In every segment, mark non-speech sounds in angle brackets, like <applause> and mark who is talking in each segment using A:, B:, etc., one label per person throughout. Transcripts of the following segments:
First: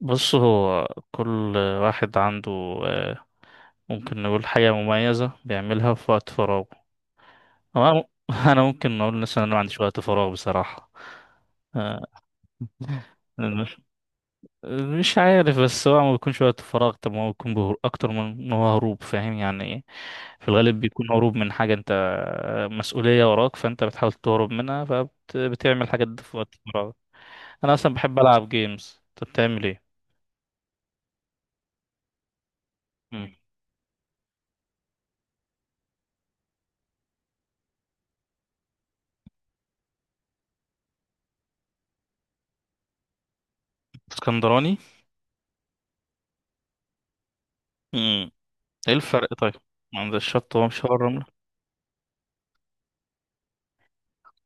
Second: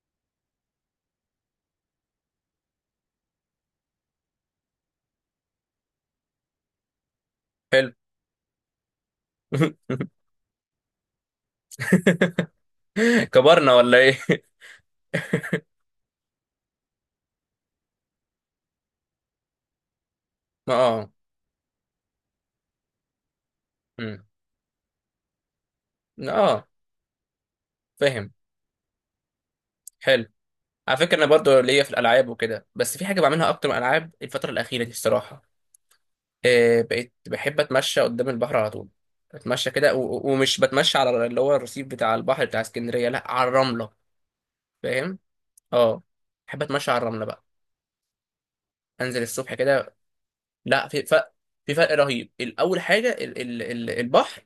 A: بص، هو كل واحد عنده آه، ممكن نقول حاجة مميزة بيعملها في وقت فراغه أو
B: حلو.
A: أنا. <laughs> أنا ممكن أقول مثلا أنا ما عنديش
B: <laughs>
A: وقت فراغ بصراحة. آه،
B: كبرنا
A: مش
B: ولا ايه؟ <laughs>
A: مش عارف، بس هو ما بيكونش وقت فراغ. طب ما هو بيكون أكتر من إن هو هروب. فاهم يعني إيه؟ في
B: ما
A: الغالب بيكون
B: اه
A: هروب من حاجة. أنت مسؤولية وراك، فأنت بتحاول
B: أمم.
A: تهرب منها، فبتعمل حاجات دي في وقت
B: اه،
A: فراغك. أنا أصلا بحب
B: فاهم.
A: ألعب جيمز، أنت بتعمل إيه؟
B: حلو. على فكره انا برضو ليا في الالعاب وكده، بس في حاجه
A: مم.
B: بعملها اكتر من الالعاب الفتره الاخيره دي الصراحه. بقيت بحب اتمشى قدام البحر على طول. اتمشى كده و- و- ومش بتمشى على اللي هو الرصيف بتاع البحر بتاع اسكندريه، لا، على الرمله.
A: اسكندراني؟
B: فاهم. اه، بحب اتمشى على الرمله بقى.
A: ايه
B: انزل
A: الفرق طيب؟
B: الصبح كده.
A: عند الشط، هو مش
B: لا،
A: هو
B: في
A: الرملة؟
B: فرق. في فرق رهيب. الاول حاجه ال ال ال البحر،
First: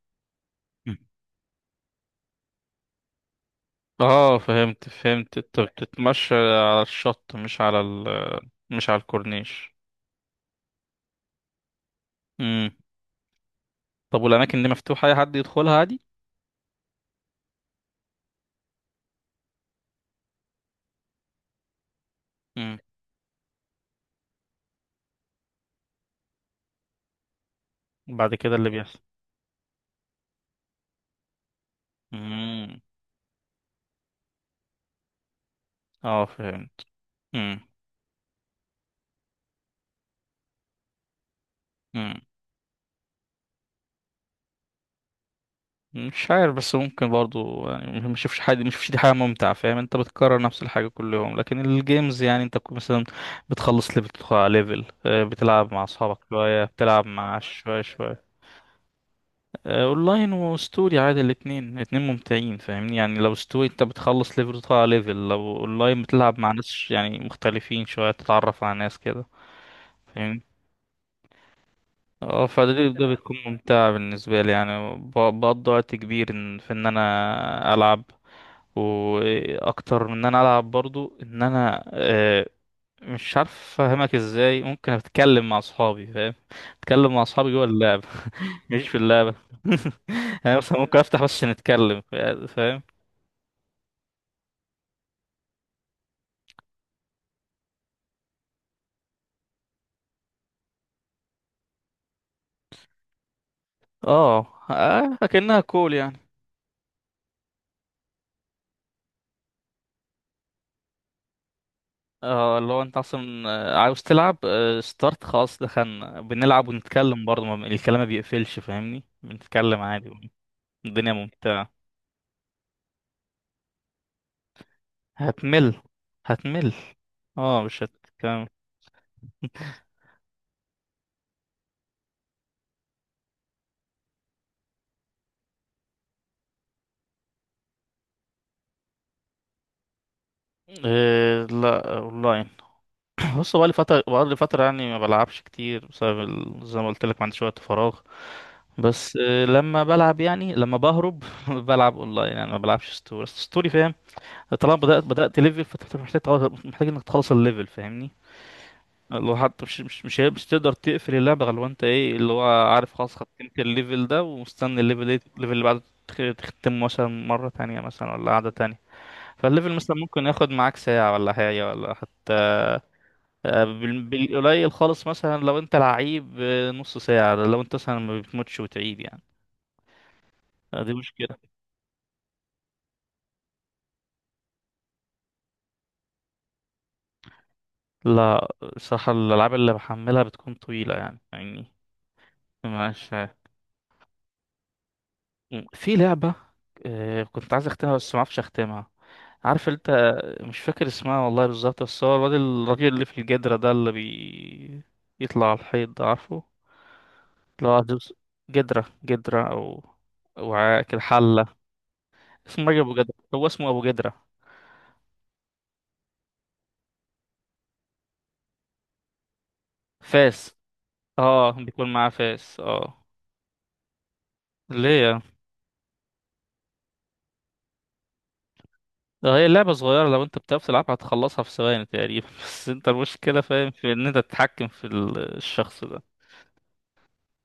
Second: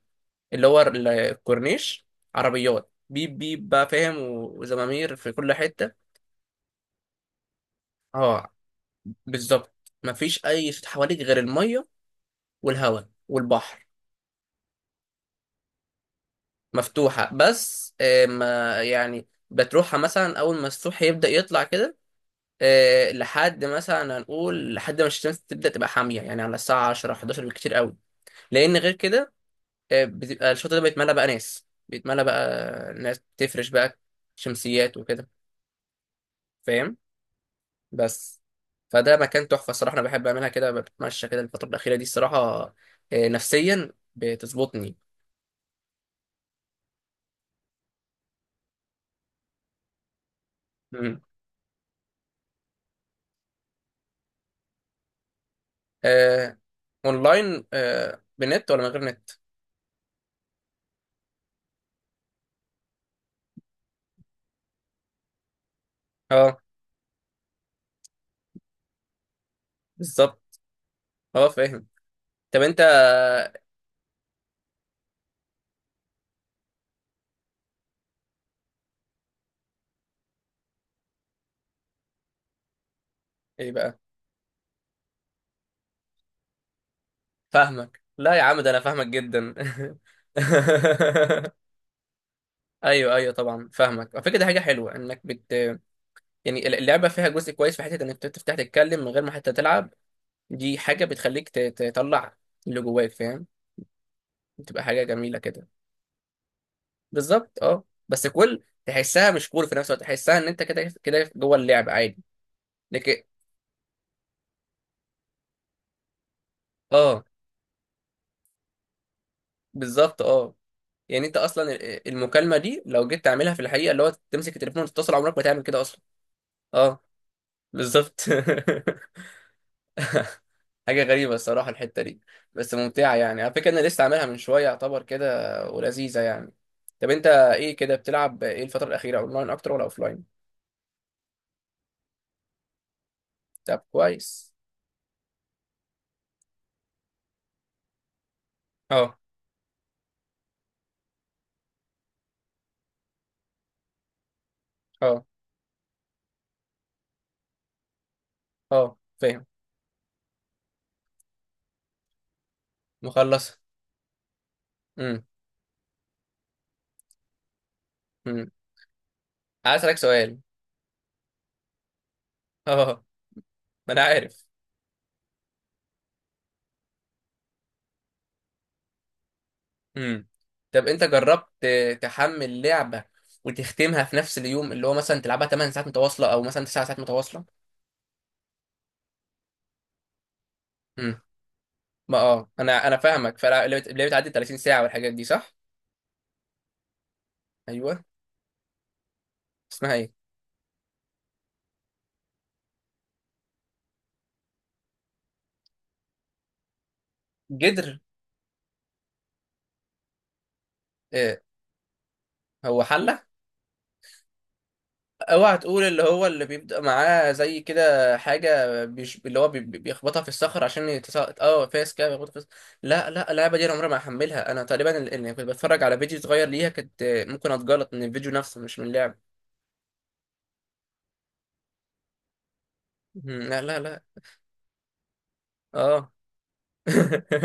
B: اللي هو
A: مم.
B: الكورنيش، عربيات بيب بيب بقى فاهم
A: اه،
B: و-
A: فهمت
B: وزمامير في
A: فهمت،
B: كل
A: انت
B: حتة.
A: بتتمشى على الشط
B: اه،
A: مش على
B: بالظبط.
A: الكورنيش.
B: مفيش أي صوت حواليك غير المية
A: امم.
B: والهواء والبحر.
A: طب والاماكن دي مفتوحة، اي حد يدخلها عادي؟
B: مفتوحة، بس ما يعني بتروحها مثلا أول ما الصبح يبدأ يطلع كده،
A: امم.
B: لحد مثلا هنقول لحد ما الشمس تبدأ تبقى حامية، يعني على الساعة 10 11 بالكتير قوي.
A: بعد كده اللي
B: لأن غير
A: بيحصل؟
B: كده، بتبقى الشاطئ ده بيتملى بقى ناس، بيتملى
A: امم.
B: بقى ناس بتفرش بقى شمسيات وكده.
A: اه فهمت.
B: فاهم.
A: امم.
B: بس، فده مكان تحفة الصراحة. أنا بحب أعملها كده، بتمشى كده الفترة الأخيرة دي
A: امم.
B: الصراحة. نفسيا بتظبطني.
A: مش عارف، بس ممكن برضو، يعني ما نشوفش حاجة، ما نشوفش دي حاجة ممتعة. فاهم، انت بتكرر نفس الحاجة كل
B: مم.
A: يوم، لكن الجيمز يعني انت مثلا بتخلص ليفل بتدخل على ليفل، بتلعب مع اصحابك
B: آه.
A: شوية، بتلعب مع
B: أونلاين،
A: شوية
B: آه،
A: شوية.
B: بنت ولا من غير نت؟
A: اونلاين وستوري عادي، الاتنين الاتنين ممتعين. فاهمني يعني، لو ستوري انت بتخلص ليفل وتطلع ليفل، لو اونلاين بتلعب مع
B: أه،
A: ناس يعني مختلفين شوية، تتعرف على ناس كده. فاهمني؟
B: بالظبط. أه، فاهم.
A: اه،
B: طب
A: فده
B: أنت
A: ده بتكون ممتعة بالنسبة لي. يعني بقضي وقت كبير في ان انا العب، واكتر من ان انا العب برضو ان انا، مش عارف
B: إيه بقى؟
A: افهمك ازاي. ممكن اتكلم مع اصحابي، فاهم، اتكلم مع اصحابي جوه
B: فاهمك.
A: اللعب،
B: لا يا عم، ده أنا
A: مش في
B: فاهمك
A: اللعبة.
B: جدا. <laughs>
A: <laughs> يعني مثلا ممكن افتح بس نتكلم، فاهم؟
B: ايوه ايوه طبعا، فاهمك. على فكره دي حاجه حلوه انك يعني اللعبه فيها جزء كويس، في حته انك تفتح تتكلم من غير ما حتى تلعب. دي حاجه بتخليك تطلع اللي جواك، فاهم؟
A: اه.
B: بتبقى حاجه جميله
A: اكنها
B: كده.
A: كول يعني.
B: بالظبط، اه. بس كل تحسها مش كول في نفس الوقت، تحسها ان انت كده كده جوه اللعب عادي.
A: اه، اللي هو انت
B: لكن
A: اصلا عاوز تلعب، ستارت خلاص دخلنا بنلعب، ونتكلم
B: اه،
A: برضه، الكلام ما بيقفلش فاهمني، بنتكلم عادي.
B: بالظبط اه.
A: الدنيا
B: يعني انت اصلا
A: ممتعة.
B: المكالمه دي لو جيت تعملها في الحقيقه، اللي هو تمسك التليفون وتتصل، عمرك ما تعمل
A: هتمل،
B: كده اصلا.
A: هتمل.
B: اه،
A: اه مش
B: بالظبط.
A: هتكلم.
B: <laughs> حاجه غريبه الصراحه الحته دي. بس ممتعه يعني. على فكره انا لسه عاملها من شويه يعتبر كده، ولذيذه يعني. طب انت ايه كده، بتلعب ايه الفتره الاخيره، اونلاين اكتر ولا اوفلاين؟
A: إيه، لا اونلاين. بص، بقالي
B: طب
A: فترة بقالي
B: كويس.
A: فترة يعني ما بلعبش كتير بسبب زي ما قلت لك ما عنديش وقت فراغ. بس
B: اه
A: لما بلعب، يعني لما بهرب <laughs> بلعب اونلاين، يعني ما بلعبش ستوري. أصل ستوري، فاهم، طالما بدأت
B: اه،
A: بدأت ليفل فانت محتاج انك تخلص الليفل، فاهمني.
B: اه
A: اللي هو
B: فاهم.
A: حتى مش تقدر تقفل اللعبة غير لو انت ايه اللي هو عارف، خلاص ختمت
B: مخلص.
A: الليفل ده ومستني الليفل، ايه الليفل اللي بعده؟ تختمه مثلا مرة تانية، مثلا ولا قعدة
B: امم.
A: تانية. فالليفل
B: عايز
A: مثلا
B: اسالك
A: ممكن
B: سؤال.
A: ياخد معاك ساعة ولا حاجة، ولا حتى
B: <laughs> اه. ما انا عارف.
A: بالقليل خالص. مثلا لو انت لعيب، نص ساعة، لو انت مثلا ما بتموتش وتعيد يعني.
B: امم. طب
A: دي
B: انت جربت
A: مشكلة.
B: تحمل لعبه وتختمها في نفس اليوم، اللي هو مثلا تلعبها 8 ساعات متواصله، او مثلا 9 ساعات متواصله؟
A: لا، صراحة الألعاب اللي بحملها بتكون طويلة يعني
B: امم.
A: يعني.
B: ما اه انا
A: مش
B: فاهمك. فاللعبه بتعدي 30 ساعه والحاجات دي صح؟
A: في لعبة كنت عايز أختمها
B: ايوه،
A: بس معرفش أختمها، عارف
B: اسمها ايه؟
A: أنت. مش فاكر اسمها والله بالظبط، بس هو الواد الراجل اللي في الجدرة ده اللي يطلع على الحيط ده، عارفه، اللي هو
B: جدر.
A: جدرة جدرة، أو وعاء كده،
B: آه.
A: حلة. اسمه راجل
B: هو
A: أبو جدرة،
B: حله.
A: هو اسمه أبو جدرة.
B: اوعى تقول، اللي هو اللي بيبدأ معاه زي كده حاجة اللي هو بيخبطها في
A: فاس،
B: الصخر عشان يتساقط.
A: اه
B: اه،
A: بيكون
B: فاس كده
A: معاه
B: بيخبطها في الصخر.
A: فاس اه.
B: لا لا، اللعبة دي انا عمري ما هحملها. انا تقريبا
A: ليه يعني؟
B: اللي كنت بتفرج على فيديو صغير ليها كنت ممكن اتجلط من الفيديو نفسه مش من اللعبة.
A: ده هي اللعبة صغيرة، لو انت بتعرف تلعبها هتخلصها في ثواني تقريبا. <laughs> بس انت المشكلة
B: مم، لا
A: فاهم
B: لا
A: في
B: لا.
A: ان انت تتحكم في الشخص ده.
B: اه. <laughs>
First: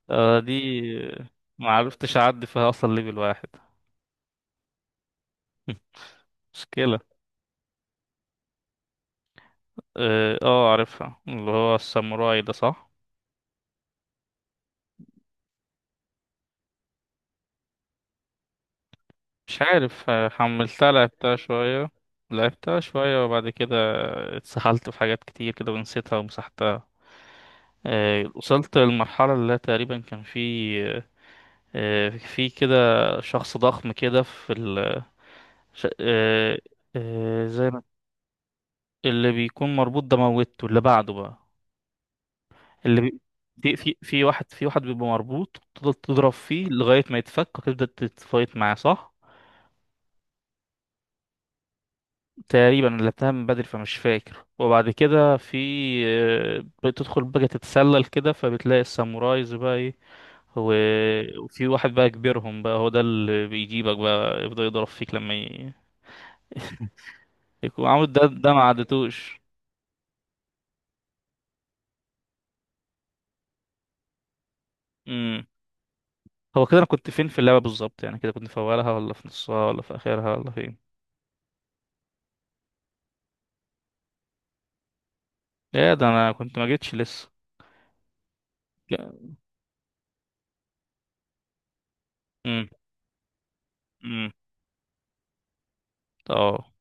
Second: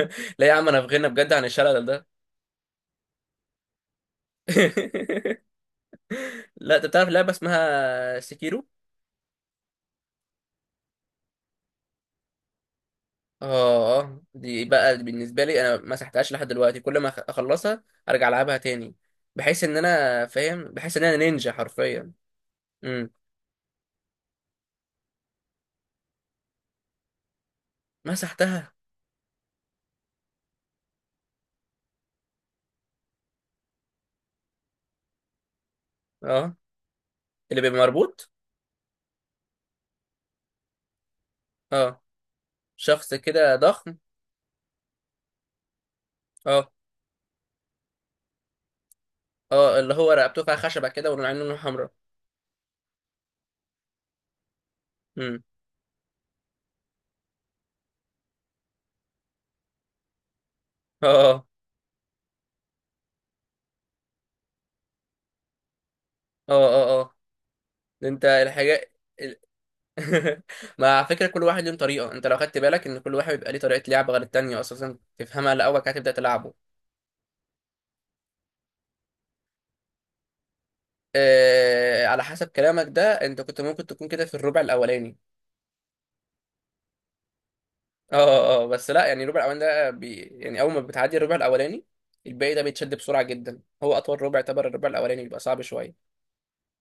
A: آه
B: لا يا عم، انا
A: دي،
B: في غنى بجد عن
A: ما
B: الشلل ده.
A: عرفتش اعدي فيها اصلا ليفل واحد.
B: <laughs>
A: <laughs>
B: لا انت
A: مشكلة.
B: بتعرف لعبة اسمها سكيرو؟
A: اه اه، عارفها، اللي هو الساموراي ده صح.
B: اه اه، دي بقى بالنسبه لي انا ما مسحتهاش لحد دلوقتي. كل ما اخلصها ارجع العبها تاني.
A: مش
B: بحيث ان
A: عارف،
B: انا فاهم،
A: حملتها
B: بحيث ان انا
A: لعبتها
B: نينجا
A: شوية،
B: حرفيا.
A: لعبتها
B: امم.
A: شوية وبعد كده اتسحلت في حاجات كتير كده ونسيتها ومسحتها.
B: مسحتها.
A: وصلت للمرحلة اللي تقريبا كان في آه، في كده شخص ضخم كده في ش...
B: اه،
A: آه...
B: اللي
A: زي
B: بيبقى
A: ما
B: مربوط.
A: اللي بيكون مربوط ده، موتته اللي بعده بقى.
B: اه،
A: اللي
B: شخص
A: بي...
B: كده
A: في في
B: ضخم.
A: في واحد بيبقى مربوط، تفضل تضرب فيه
B: اه
A: لغاية ما يتفك، وتبدأ تتفايت معاه صح؟
B: اه، اللي هو رقبته فيها خشبه كده والعين لونها حمراء.
A: تقريبا اللي اتهم من بدري، فمش فاكر. وبعد كده
B: امم.
A: في بتدخل بقى تتسلل كده، فبتلاقي السامورايز بقى ايه،
B: اه اه
A: وفي واحد بقى كبيرهم بقى، هو ده اللي بيجيبك بقى، يفضل يضرب فيك لما
B: اه. اه، آه.
A: يكون
B: ده
A: عامل ده،
B: انت
A: ما
B: الحاجه ال-
A: عدتوش.
B: <laughs> مع فكره كل واحد له طريقه. انت لو خدت بالك، ان كل واحد بيبقى ليه طريقه لعب غير التانيه، اساسا تفهمها الاول كده تبدا
A: هو
B: تلعبه.
A: كده انا كنت فين في اللعبه بالظبط يعني؟ كده كنت في اولها، ولا في نصها، ولا في اخرها، ولا فين؟
B: على حسب كلامك ده انت كنت ممكن تكون كده في الربع الاولاني.
A: ايه ده، انا كنت ما جيتش لسه.
B: اه اه اه، بس لا يعني الربع الاولاني ده بي يعني اول ما بتعدي الربع الاولاني، الباقي ده
A: امم.
B: بيتشد بسرعه جدا. هو اطول
A: امم.
B: ربع يعتبر الربع الاولاني، بيبقى صعب شويه.
A: اه.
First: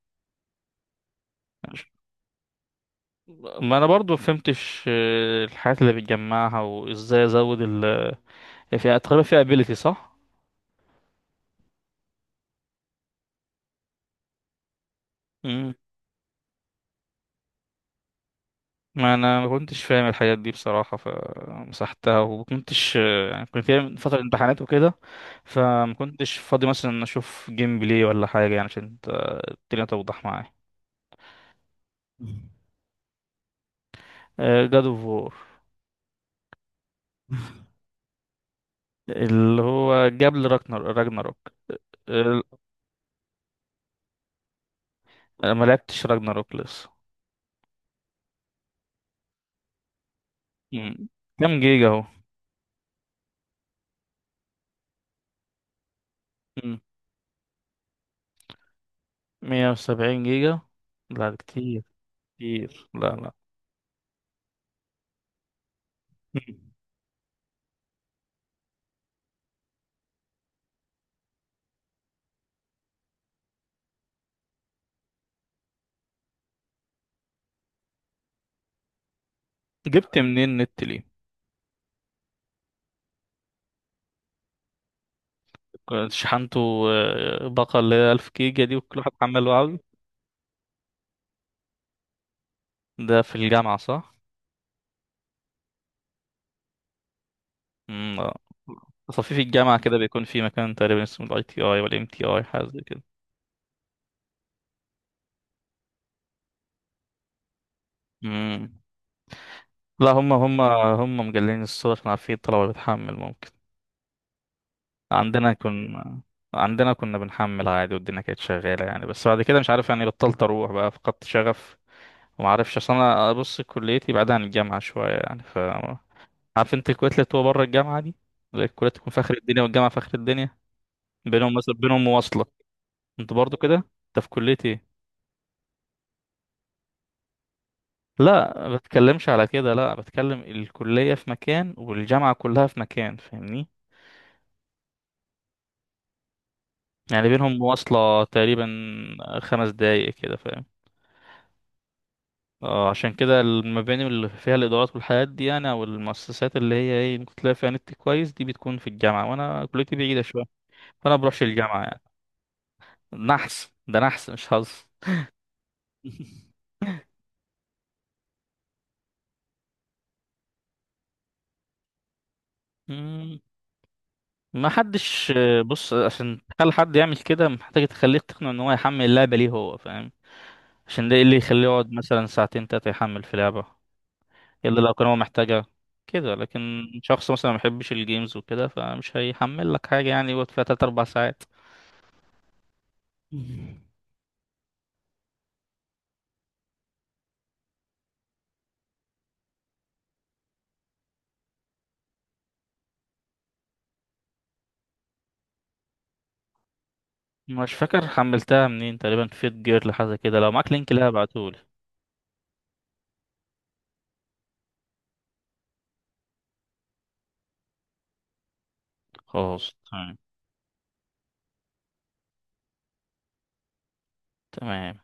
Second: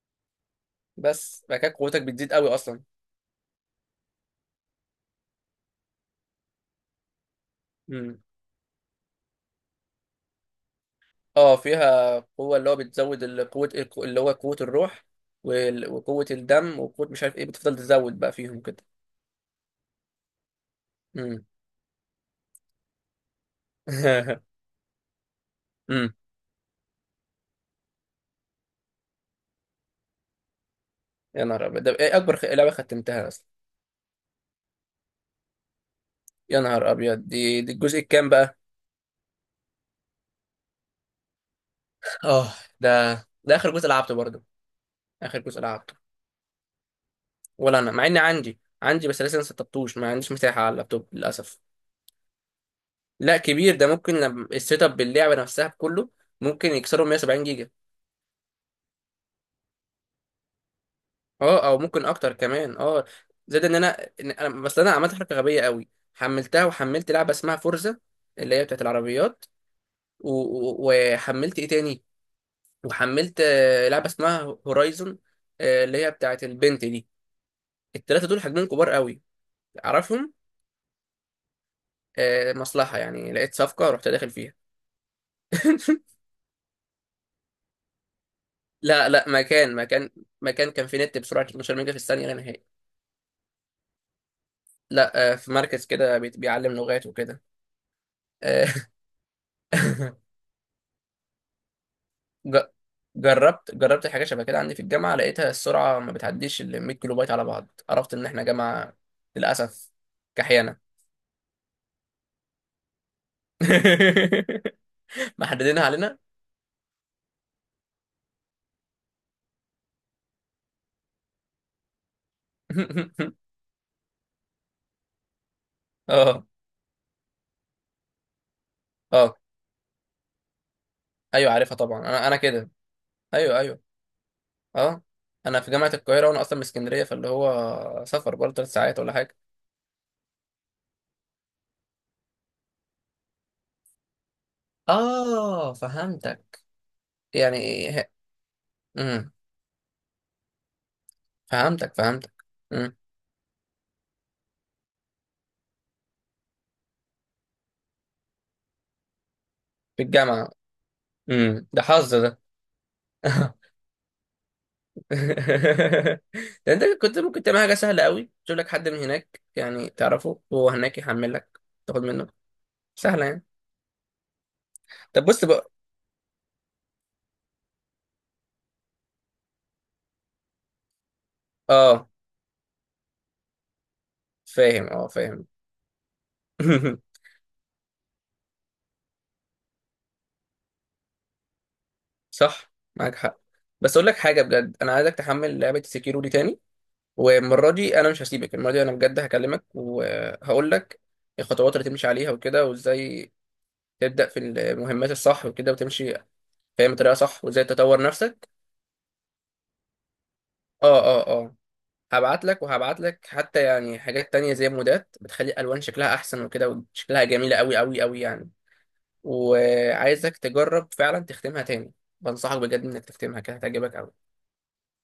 B: بس بعد كده
A: ماشي.
B: قوتك بتزيد قوي اصلا.
A: ما انا برضو ما فهمتش، الحاجات اللي بتجمعها وازاي ازود ال
B: امم.
A: فيها. تقريبا فيها ابيليتي صح.
B: اه، فيها قوه اللي هو بتزود قوه اللي هو قوه الروح
A: امم.
B: وقوه الدم وقوه مش عارف ايه، بتفضل تزود بقى فيهم كده.
A: ما انا ما كنتش فاهم الحاجات دي بصراحه،
B: امم.
A: فمسحتها، وما كنتش يعني كنت في فتره
B: <laughs>
A: امتحانات وكده، فما
B: امم.
A: كنتش فاضي مثلا اشوف جيم بلاي ولا حاجه، يعني عشان الدنيا توضح معايا.
B: يا نهار ابيض ده ايه، اكبر لعبه ختمتها اصلا.
A: جاد اوف وور.
B: يا نهار ابيض، دي الجزء الكام بقى؟
A: اللي هو جاب لي راجنر راجناروك ال-
B: اه، ده ده اخر جزء لعبته برضه. اخر
A: أنا
B: جزء
A: ما
B: لعبته.
A: لعبتش راجناروك لسه.
B: ولا انا، مع اني عندي عندي، بس لسه ما سطبتوش ما عنديش مساحه على اللابتوب
A: مم. كام
B: للاسف.
A: جيجا اهو؟
B: لا، كبير ده. ممكن لما السيت اب باللعبه نفسها بكله، ممكن
A: مم.
B: يكسروا 170 جيجا.
A: 170 جيجا؟ لا ده
B: اه، او
A: كتير،
B: ممكن اكتر كمان
A: كتير،
B: اه.
A: لا لا.
B: زائد ان انا، إن انا بس انا عملت حركه غبيه قوي،
A: مم.
B: حملتها وحملت لعبه اسمها فورزا، اللي هي بتاعت العربيات. و... و- وحملت ايه تاني، وحملت لعبه اسمها هورايزون، اللي هي بتاعت البنت دي. التلاته دول حجمهم كبار قوي،
A: جبت
B: اعرفهم.
A: منين النت ليه؟
B: مصلحة يعني، لقيت صفقة رحت داخل فيها. <laughs>
A: كنت شحنته باقة اللي هي 1000 جيجا دي، وكل
B: لا
A: واحد
B: لا،
A: حمل وعلي؟
B: مكان كان في نت بسرعة 12 ميجا في الثانية لا نهائي.
A: ده في الجامعة صح؟
B: لا في مركز كده بيعلم لغات وكده.
A: مم، آه.
B: آه،
A: تصفيف الجامعة كده بيكون
B: <laughs>
A: في مكان تقريبا اسمه الاي تي اي ولا ام تي اي،
B: ج-
A: حاجة زي كده.
B: جربت حاجة شبه كده عندي في الجامعة، لقيتها السرعة ما بتعديش ال 100 كيلو بايت على بعض. عرفت إن إحنا
A: مم.
B: جامعة للأسف
A: لا، هم هم
B: كحيانة.
A: هم مجلين الصورة عشان عارفين الطلبة بتحمل، ممكن.
B: <laughs>
A: عندنا
B: محددينها علينا.
A: كنا عندنا كنا بنحمل عادي والدنيا كانت شغالة يعني، بس بعد كده مش عارف يعني، بطلت أروح بقى، فقدت شغف. ومعرفش أصل أنا
B: <laughs>
A: أبص كليتي بعيدة عن الجامعة شوية يعني، ف
B: اه
A: عارف أنت الكويت اللي بتبقى بره الجامعة دي، اللي الكلية تكون في آخر
B: اه،
A: الدنيا والجامعة في آخر الدنيا،
B: ايوه
A: بينهم مثلا
B: عارفها طبعا.
A: بينهم
B: انا
A: مواصلة.
B: كده.
A: أنت برضو
B: ايوه
A: كده؟
B: ايوه،
A: أنت في كلية إيه؟
B: اه. انا في جامعه القاهره وانا اصلا من اسكندريه، فاللي هو سفر
A: لا
B: برضه ثلاث
A: ما
B: ساعات ولا
A: بتكلمش
B: حاجه.
A: على كده، لا بتكلم الكلية في مكان والجامعة كلها في مكان فاهمني،
B: اه، فهمتك.
A: يعني بينهم
B: يعني إيه؟
A: مواصلة تقريبا
B: امم.
A: 5 دقايق كده.
B: فهمتك فهمتك.
A: اه،
B: امم.
A: عشان كده المباني اللي فيها الادارات والحاجات دي يعني، او المؤسسات اللي هي ايه ممكن تلاقي فيها نت كويس، دي بتكون في الجامعه، وانا كليتي
B: في
A: بعيده شويه،
B: الجامعه.
A: فانا بروحش
B: امم، ده
A: الجامعه يعني.
B: حظ ده.
A: نحس
B: <laughs>
A: ده، نحس مش حظ. <laughs>
B: ده انت كنت ممكن تعمل حاجه سهله قوي، تجيب لك حد من هناك يعني تعرفه وهو هناك يحمل لك، تاخد منه. سهله
A: مم،
B: يعني.
A: ما
B: طب
A: حدش.
B: بص بقى.
A: بص، عشان تخلي حد يعمل كده محتاج تخليه تقنع ان هو يحمل اللعبه، ليه هو فاهم عشان ده، إيه اللي يخليه يقعد
B: اه
A: مثلا 2 3 يحمل في لعبه الا
B: فاهم،
A: لو كان
B: اه
A: هو
B: فاهم.
A: محتاجها كده. لكن
B: <laughs>
A: شخص مثلا ما بيحبش الجيمز وكده، فمش هيحمل لك حاجه يعني يقعد فيها 3 4 ساعات.
B: صح، معاك حق. بس
A: <laughs>
B: اقول لك حاجه بجد، انا عايزك تحمل لعبه سكيرو دي تاني. والمرة دي أنا مش هسيبك، المرة دي أنا بجد هكلمك وهقول لك الخطوات اللي تمشي عليها وكده، وإزاي تبدأ في المهمات الصح وكده وتمشي فاهم بطريقة صح، وإزاي
A: مش
B: تطور
A: فاكر
B: نفسك.
A: حملتها منين، تقريبا فيت جير لحاجة كده، لو معاك لينك
B: اه
A: لها
B: اه اه،
A: ابعتهولي.
B: هبعت لك. وهبعت لك حتى يعني حاجات تانية زي مودات بتخلي الألوان شكلها أحسن وكده، وشكلها جميلة أوي أوي أوي يعني.
A: خلاص تمام.
B: وعايزك تجرب فعلا تختمها تاني. بنصحك بجد إنك تختمها، كده هتعجبك أوي.
A: تمام.